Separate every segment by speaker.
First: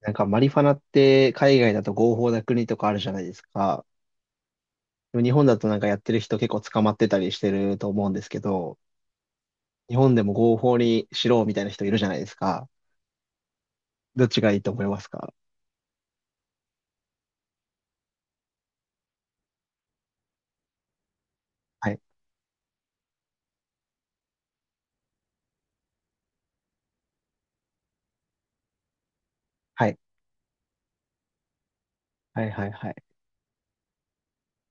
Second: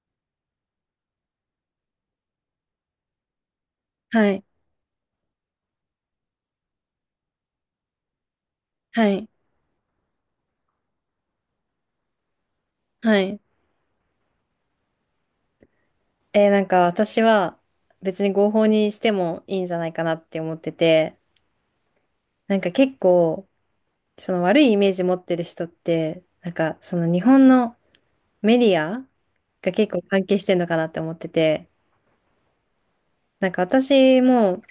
Speaker 1: なんかマリファナって海外だと合法な国とかあるじゃないですか。
Speaker 2: はい、
Speaker 1: でも日本だとなんかやってる人結構捕まってたりしてると思うんですけど、
Speaker 2: はい、
Speaker 1: 日本でも合法にしろみたいな人いるじゃないですか。
Speaker 2: はい。
Speaker 1: どっちがいいと思いますか？
Speaker 2: 私は別に合法にしてもいいんじゃないかなって思ってて、
Speaker 1: はい。
Speaker 2: 結構その悪いイメージ持ってる人って、その日本のメディアが
Speaker 1: は
Speaker 2: 結
Speaker 1: い。
Speaker 2: 構関係してんのかなって思ってて、
Speaker 1: はい。はい。はい。
Speaker 2: 私も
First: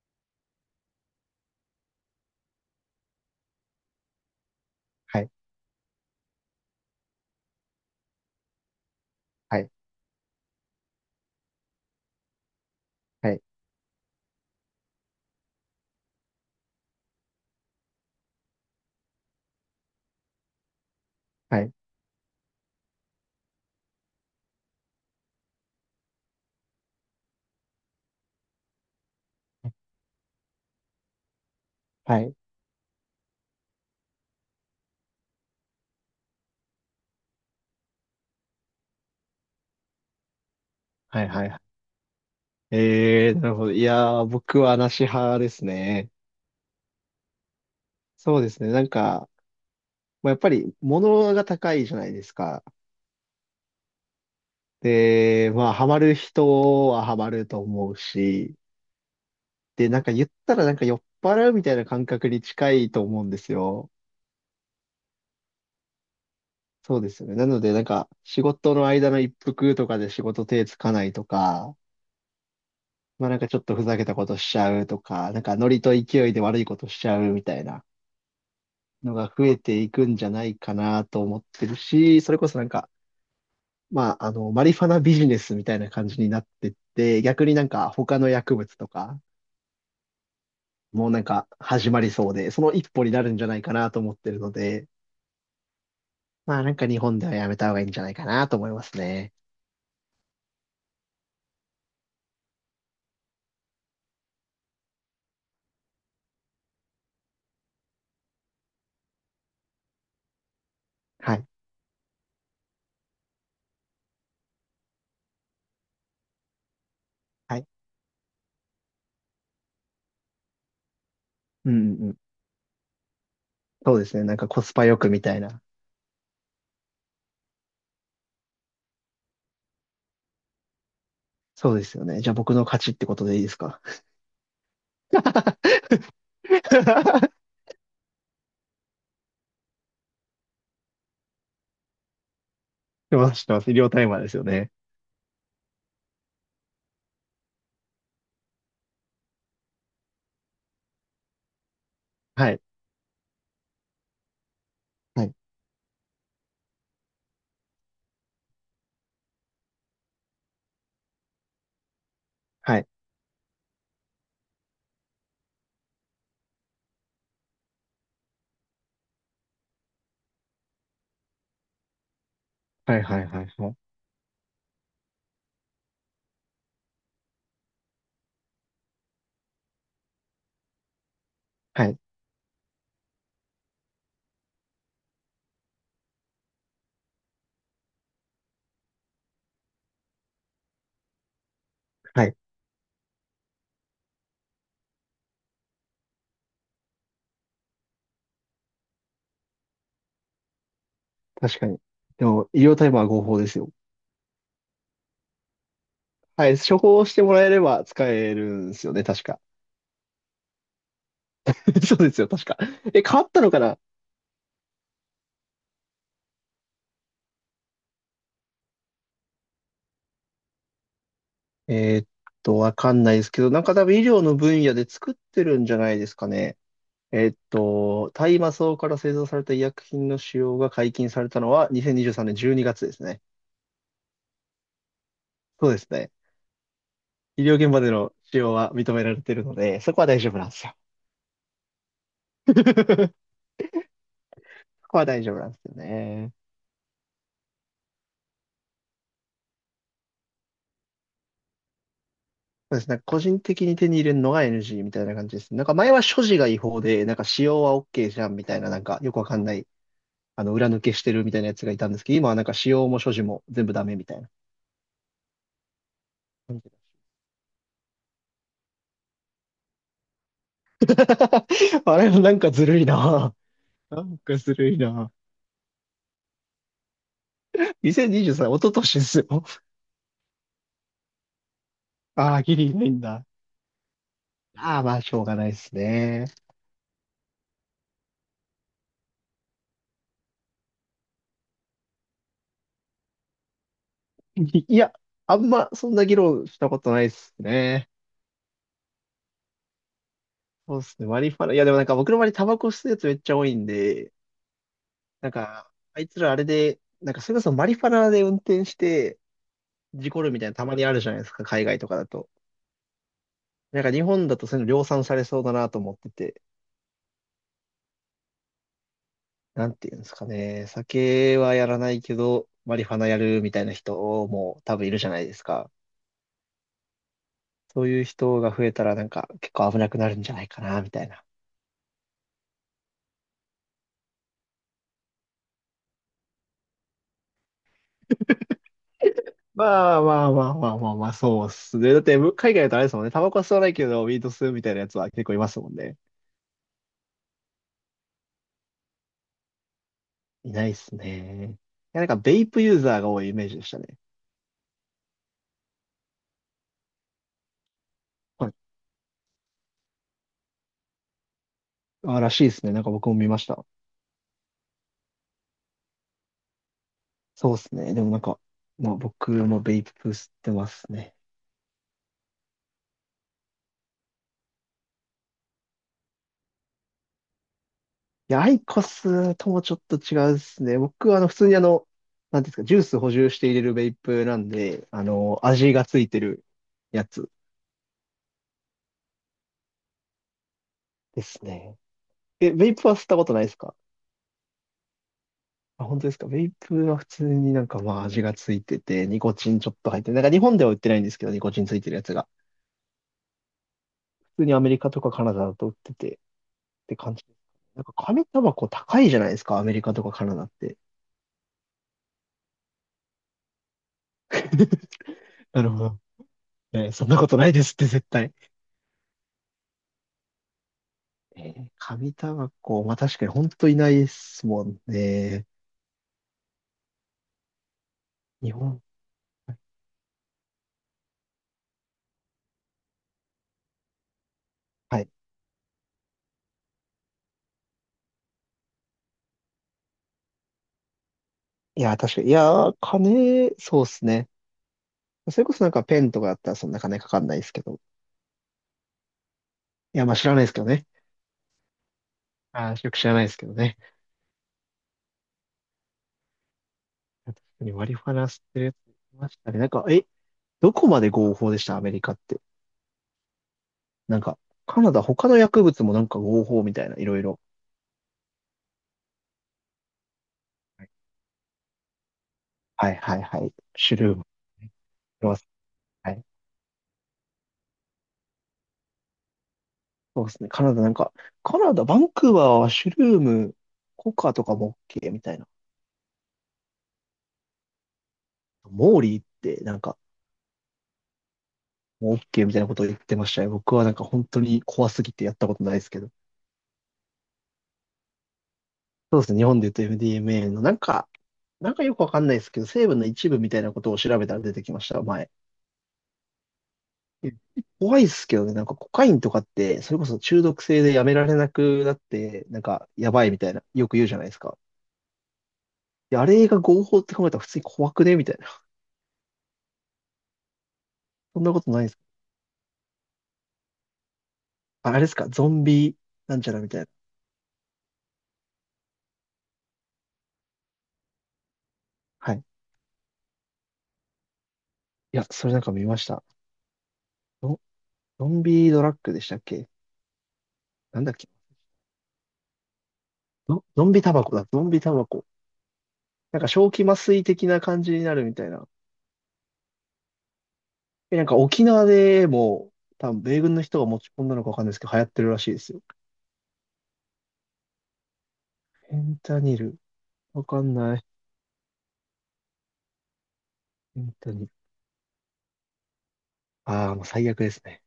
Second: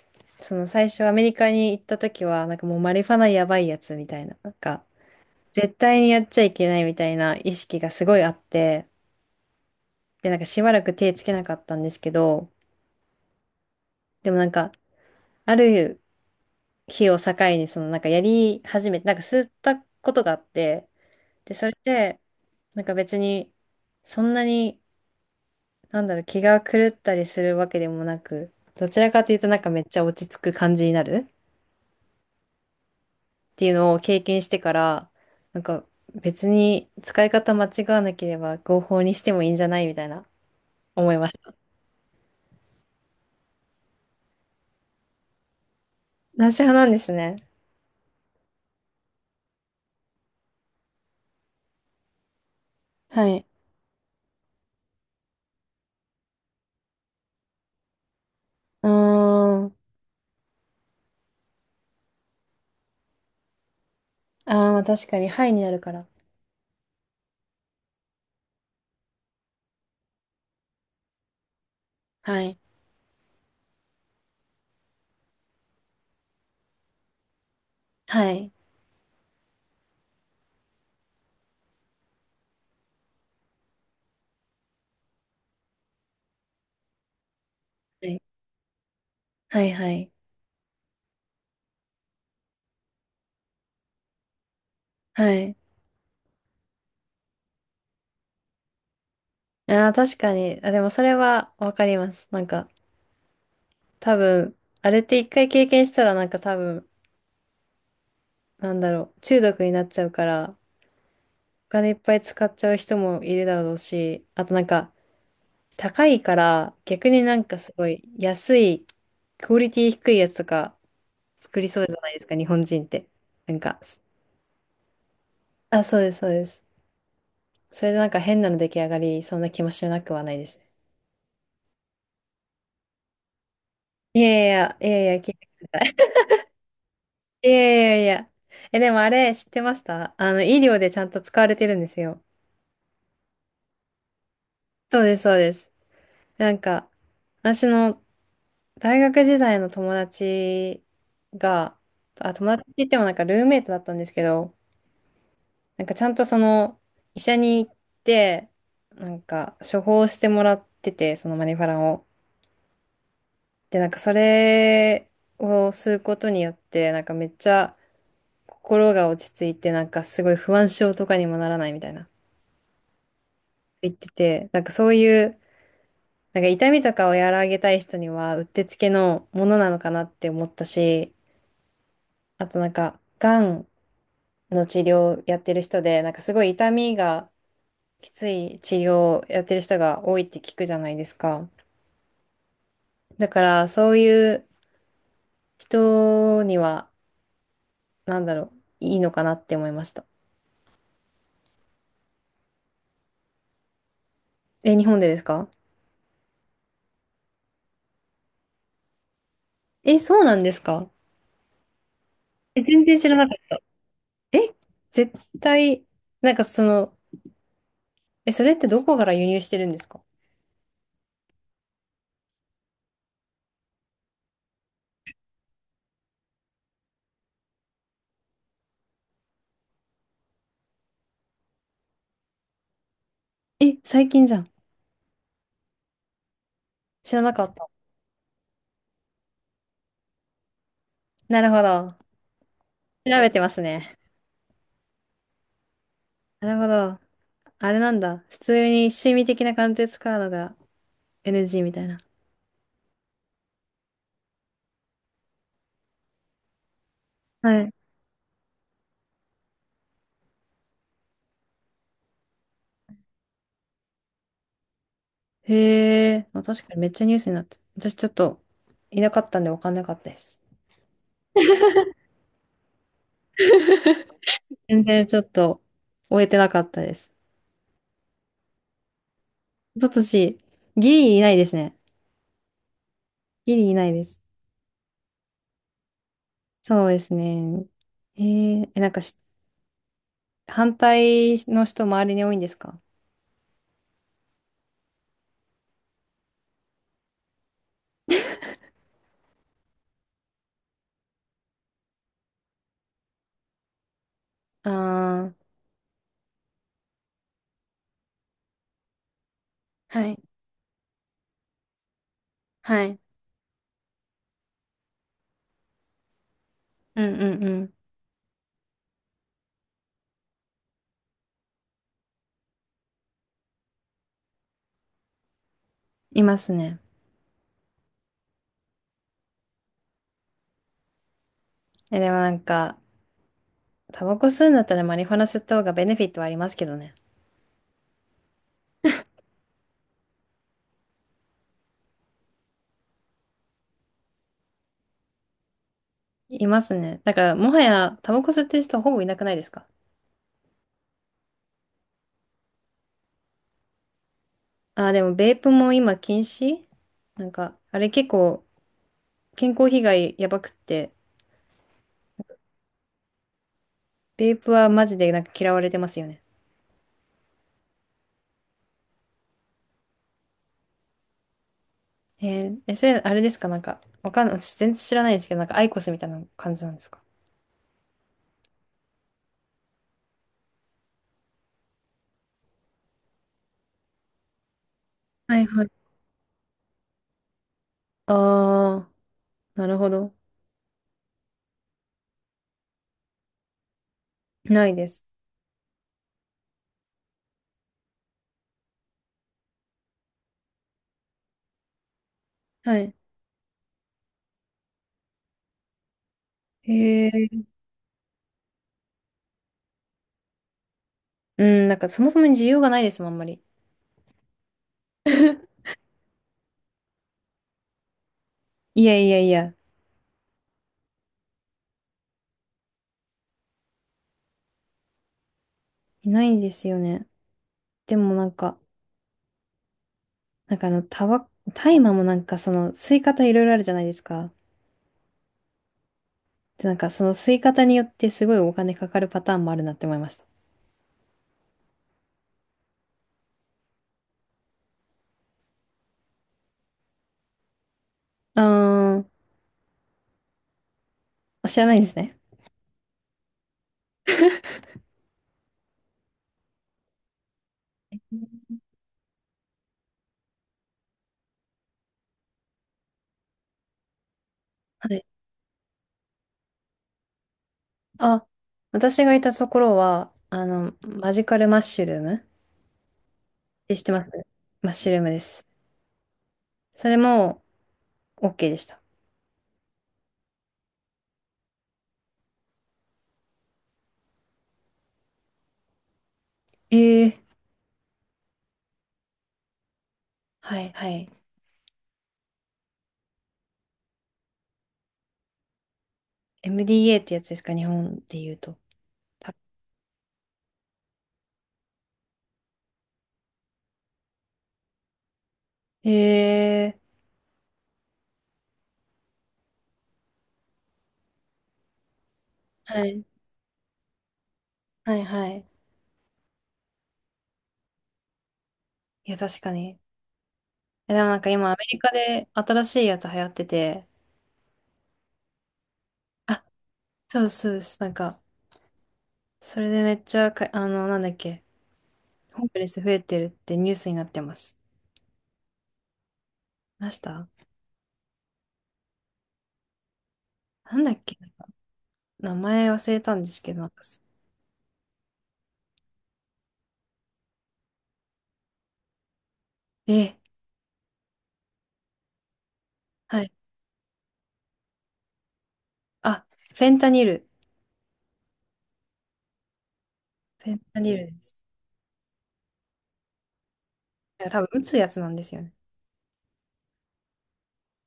Speaker 2: その最初アメリカに行った時はもうマリファナやばいやつみたいな、
Speaker 1: はい。
Speaker 2: 絶対にやっちゃいけないみたいな意識がすごいあって、
Speaker 1: はい。
Speaker 2: でしばらく手つけなかったんですけど、
Speaker 1: はい。
Speaker 2: でもある日を境に、そのやり始めて、吸ったことがあって、で、
Speaker 1: は
Speaker 2: そ
Speaker 1: い。
Speaker 2: れで、別に、そんなに、なんだろう、気が狂ったりするわけでもなく、どちらかというとめっちゃ落ち着く感じになるっ
Speaker 1: はい。はい。
Speaker 2: ていうのを経験してから、なんか別に使い方間違わなければ合法にしてもいいんじゃないみたいな思い
Speaker 1: はい
Speaker 2: まし
Speaker 1: は
Speaker 2: た。
Speaker 1: い。なるほど。いやー、僕はなし派ですね。
Speaker 2: なし派なんですね。
Speaker 1: そうですね。なんか、まあ、やっぱり物が高いじゃないですか。
Speaker 2: はい。
Speaker 1: で、まあ、ハマる人はハマると思うし、
Speaker 2: うーん。
Speaker 1: で、なんか言ったらなんか酔っ払うみたいな感覚に近いと思うんですよ。
Speaker 2: ああ、まあ確かに、はいになるから。
Speaker 1: そうですよね。なので、なんか仕事の間の一服とかで仕事手つかないとか、
Speaker 2: はい。
Speaker 1: まあなんかちょっとふざけたことしちゃうとか、なんかノリと勢いで悪いことしちゃうみたいな
Speaker 2: はい。
Speaker 1: のが増えていくんじゃないかなと思ってるし、それこそなんか、まああの、マリファナビジネスみたいな感じになってって、逆になんか
Speaker 2: は
Speaker 1: 他
Speaker 2: い。
Speaker 1: の薬物とか、
Speaker 2: はい。はい。
Speaker 1: もうなんか始まりそうで、その一歩になるんじゃないかなと思ってるので、
Speaker 2: はい。
Speaker 1: まあなんか日本ではやめた方がいいんじゃないかなと思いますね。
Speaker 2: ああ、確かに。あ、でもそれはわかります。なんか、多分、あれって一回経験したら多分、なんだろう、中毒になっちゃうから、
Speaker 1: はい。
Speaker 2: お金いっぱい使っちゃう人もいるだろうし、あと、高いから、逆に
Speaker 1: はい。
Speaker 2: すごい安い、クオリティ低いやつとか作り
Speaker 1: う
Speaker 2: そう
Speaker 1: ん
Speaker 2: じゃ
Speaker 1: うんう
Speaker 2: ない
Speaker 1: ん。
Speaker 2: ですか、日本人って。なんか、
Speaker 1: そうですね。なんかコスパよくみたいな。
Speaker 2: あ、そうです、そうです。それで変なの出来上がりそうな気もしなくはないですね。
Speaker 1: そうですよね。じゃあ僕の勝ちってことでいいですか？
Speaker 2: いやいやいや、いや
Speaker 1: し
Speaker 2: いや、聞いてください。 いやいやいや。え、でもあれ知ってました？あの、医療でちゃんと使われてるんですよ。
Speaker 1: てます、してます。医療タイマーですよね。
Speaker 2: そうです、そうです。なんか、私の大学時代の友達が、あ、友
Speaker 1: は
Speaker 2: 達
Speaker 1: い。
Speaker 2: って言ってもルームメイトだったんですけど、
Speaker 1: はい。
Speaker 2: ちゃんとその、医者に行って、処方してもらってて、そのマニファランを。
Speaker 1: はい。
Speaker 2: で、それを吸うことによって、めっちゃ心が落ち着いて、すごい不安症とかにもならないみたいな。
Speaker 1: はい、はい、はい、はい。
Speaker 2: 言ってて、そういう、痛みとかを和らげたい人にはうってつけのものなのかなって思ったし、
Speaker 1: はい。
Speaker 2: あと、がんの治療やってる人で、すごい痛みがきつい治療をやってる人が多いって聞くじゃないですか。
Speaker 1: はい。
Speaker 2: だからそういう人には、なんだろう、いいのかなって思いました。
Speaker 1: 確かに。でも、医療タイマーは合法ですよ。
Speaker 2: え、日本でですか？
Speaker 1: はい。処方してもらえれば使えるんですよね、確か。
Speaker 2: え、そうなんですか？
Speaker 1: そうですよ、確か。
Speaker 2: え、全然
Speaker 1: え、
Speaker 2: 知ら
Speaker 1: 変わ
Speaker 2: な
Speaker 1: っ
Speaker 2: かっ
Speaker 1: たのか
Speaker 2: た。
Speaker 1: な？
Speaker 2: え、絶対、その、え、それってどこから輸入してるんですか？
Speaker 1: えーっわかんないですけど、なんか多分医療の分野で作ってるんじゃないですかね。えっと、大麻草から製造された医薬品の使用が解禁されたのは2023年12月ですね。
Speaker 2: え、最近じゃん。
Speaker 1: そうですね。
Speaker 2: 知らな
Speaker 1: 医
Speaker 2: かっ
Speaker 1: 療現
Speaker 2: た。
Speaker 1: 場での使用は認められているので、そこは大丈夫なんですよ。
Speaker 2: なるほど。調 べてますね。
Speaker 1: そこは大丈夫なんですよね。
Speaker 2: なるほど。あれなんだ。普通に趣味的な感じで使うのが NG みたいな。
Speaker 1: そうですね。個人的に手に入れるのが NG みたいな感じですね。なんか前は所持が違法で、なんか使用
Speaker 2: はい。
Speaker 1: は OK じゃんみたいな、なんかよくわかんない、あの、裏抜けしてるみたいなやつがいたんですけど、今はなんか使用も所持も全部ダメみたいな
Speaker 2: へえ、まあ、
Speaker 1: 感
Speaker 2: 確
Speaker 1: じ
Speaker 2: かにめっ
Speaker 1: で。
Speaker 2: ちゃニュースになって。私ちょっといなかったんで分かんなかったです。
Speaker 1: あれ、なんかずるいな。なんかずるい
Speaker 2: 全然
Speaker 1: な。
Speaker 2: ちょっと終えてなかったです。
Speaker 1: 2023、一昨年ですよ。
Speaker 2: 一昨年、ギリいないですね。
Speaker 1: ああ、ギリないんだ。
Speaker 2: ギリいないです。
Speaker 1: ああ、まあ、しょうがないですね。
Speaker 2: そうですね。へえ、え、なんかし、反対の人周りに多いんですか？
Speaker 1: いいや、あんま、そんな議論したことないですね。そうですね、マリファナ。いや、でもなんか僕の周りタバコ吸うやつめっちゃ多いんで、
Speaker 2: ああ
Speaker 1: なん
Speaker 2: ー、
Speaker 1: か、あいつらあれで、なんかそれこそマリファナで運転して
Speaker 2: は
Speaker 1: 事故
Speaker 2: い。
Speaker 1: るみたいなたまにあるじゃないですか、海外とかだと。
Speaker 2: はい。
Speaker 1: なんか日本だとそういうの量産されそうだなと思ってて、
Speaker 2: うんうん。
Speaker 1: なんていうんですかね、酒はやらないけど、マリファナやるみたいな人も多分いるじゃないですか。
Speaker 2: いますね。
Speaker 1: そういう人が増えたらなんか結構危なくなるんじゃないかな、みたいな。
Speaker 2: え、でも、タバコ吸うんだったらマリファナ吸った方がベネフィットはありますけどね。
Speaker 1: まあまあまあまあまあまあ、そうっすね。だって、む海外だとあれですもんね。タバコは吸わないけど、ウィード吸うみたいなやつは結構いますもんね。
Speaker 2: いますね。だから、もはやタバコ吸ってる人はほぼいなくないですか？
Speaker 1: いないっすね。いや、なんか、ベイプユーザーが多いイメージでしたね。
Speaker 2: ああ、でもベープも今禁止。なんか、あれ結構
Speaker 1: はい。
Speaker 2: 健康被害やばくって、
Speaker 1: あ、らしいですね。なんか僕も見ました。
Speaker 2: ベープはマジで嫌われてますよね。
Speaker 1: そうっすね。でもなんか、まあ僕もベイプ吸ってますね。
Speaker 2: えー、え、それ、あれですか？なんか、わかんない。私全然知らないですけど、なんかアイコスみたいな感じなんですか？
Speaker 1: いや、アイコスともちょっと違うっすね。僕はあの、普通にあの、なんていうんですか、ジュース補充して入れるベイプなんで、あ
Speaker 2: は
Speaker 1: の、
Speaker 2: いはい。
Speaker 1: 味がついてるやつ。
Speaker 2: ああ、なるほど。
Speaker 1: ですね。え、ベイプは吸ったことないですか？
Speaker 2: ないです。
Speaker 1: あ、本当ですか？ベイプは普通になんかまあ味がついてて、ニコチンちょっと入ってて、なんか日本では売ってないんですけど、ニコチンついてるやつが。
Speaker 2: はい。
Speaker 1: 普通にアメリカとかカナダだと売っててって
Speaker 2: へ
Speaker 1: 感じ。
Speaker 2: え。
Speaker 1: なんか紙タバコ高いじゃないですか、アメリカとかカナダって。
Speaker 2: うん、なんかそもそも需要がないですもん、あんまり。
Speaker 1: なるほど。えーそんなことないですって絶対。
Speaker 2: いやいやいや、
Speaker 1: えー紙タバコ、まあ確かに本当いないですもんね。
Speaker 2: いないんですよね。でもなん
Speaker 1: 日
Speaker 2: か、
Speaker 1: 本。
Speaker 2: なんかあの、タバ、大麻もその、吸い方いろいろあるじゃないですか。
Speaker 1: はい。
Speaker 2: で、その吸い方によってすごいお金かかるパターンもあるなって思いました。
Speaker 1: いや、確かに。いや、金、そうっすね。それこそなんかペンとかだったらそんな金かかんないですけど。
Speaker 2: あー、
Speaker 1: いや、まあ知らないですけどね。
Speaker 2: あ知らないんですね。
Speaker 1: あーよく知らないですけどね。確かにマリファナ吸ってるやついましたね。なんか、え、どこまで合法でしたアメリカって。なんか、カナ
Speaker 2: は
Speaker 1: ダ
Speaker 2: い。
Speaker 1: 他の薬物もなんか合法みたいな、いろいろ。
Speaker 2: あ、私がいたところは、あの、
Speaker 1: は
Speaker 2: マジカルマッシュルームっ
Speaker 1: いはいはい。
Speaker 2: て知って
Speaker 1: シュ
Speaker 2: ます？
Speaker 1: ルーム。
Speaker 2: マッシュルームで
Speaker 1: いま
Speaker 2: す。
Speaker 1: す。はい。
Speaker 2: それも OK でした。
Speaker 1: そうですね。カナダなんか、カナダ、バンクーバーはシュルーム、コカとかも OK みたいな。
Speaker 2: ええ。
Speaker 1: モーリーってなんか、
Speaker 2: はい、はい。
Speaker 1: もう OK みたいなことを言ってましたよ。僕はなんか本当に怖すぎてやったことないですけど。
Speaker 2: MDA ってやつですか、日本で言うと。
Speaker 1: そうです
Speaker 2: た、
Speaker 1: ね。日本で言うと MDMA のなんか、なんかよくわかんないですけど、成分の一部みたいなことを調べたら出てきました、前。
Speaker 2: ええ、
Speaker 1: え怖いですけどね、なんかコカインとかって、それこそ中毒性でやめられなくなって、なん
Speaker 2: は
Speaker 1: か
Speaker 2: い、
Speaker 1: やばいみたいな、よく言うじゃないですか。
Speaker 2: はい、はい。
Speaker 1: いやあれが合法って考えたら普通に怖くねみたいな。
Speaker 2: いや、確かに。え、でもなんか
Speaker 1: そん
Speaker 2: 今
Speaker 1: な
Speaker 2: ア
Speaker 1: こ
Speaker 2: メ
Speaker 1: と
Speaker 2: リ
Speaker 1: ないで
Speaker 2: カ
Speaker 1: すか。
Speaker 2: で新しいやつ流行ってて、
Speaker 1: ああれですか、ゾンビなん
Speaker 2: あ、
Speaker 1: ちゃらみたいな。
Speaker 2: そうですそうです。なんか、それでめっちゃか、あの、なんだっけ、
Speaker 1: はい。い
Speaker 2: ホームレス増えてるってニュースになってます。
Speaker 1: や、それなんか見ました。
Speaker 2: 見ました？
Speaker 1: ゾゾンビドラッグでしたっけ？
Speaker 2: なんだっ
Speaker 1: なんだっ
Speaker 2: け、
Speaker 1: け？
Speaker 2: 名前忘れたんですけど、
Speaker 1: ゾ
Speaker 2: なんか
Speaker 1: ゾンビ
Speaker 2: す、
Speaker 1: タバコだ、ゾンビタバコ。なんか正気麻酔的な感じになるみたいな。
Speaker 2: え、
Speaker 1: え、なんか沖縄でも、多分
Speaker 2: はい。
Speaker 1: 米軍の人が持ち込んだのかわかんないですけど、流行ってるらしいですよ。
Speaker 2: あ、フェンタニル。
Speaker 1: フェンタニル。わ
Speaker 2: フェン
Speaker 1: かん
Speaker 2: タ
Speaker 1: な
Speaker 2: ニ
Speaker 1: い。
Speaker 2: ルです。
Speaker 1: フェン
Speaker 2: いや、
Speaker 1: タニ
Speaker 2: 多分
Speaker 1: ル。
Speaker 2: 打つやつなんですよね。
Speaker 1: ああ、もう最悪ですね。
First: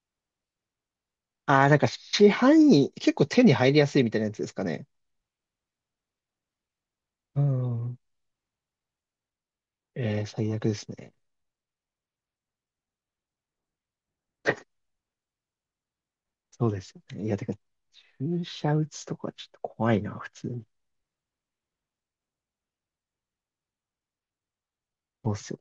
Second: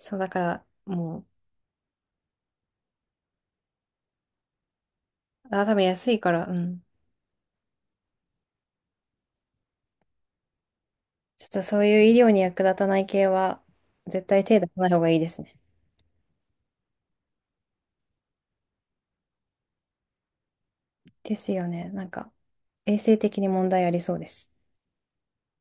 Speaker 2: そう、だから、も
Speaker 1: ああ、なんか市販に結構手に入りやすいみたいなやつですかね。
Speaker 2: う、あ、多分安いから、うん。
Speaker 1: うん。えー、最悪ですね。
Speaker 2: ちょっとそういう医療に役立たない系は、絶対手出さない方がいいですね。
Speaker 1: そうですよね。いや、てか、注射打つとかちょっと怖いな、普通に。
Speaker 2: ですよね。なんか、衛生的に問題ありそうです。
Speaker 1: そうっすよ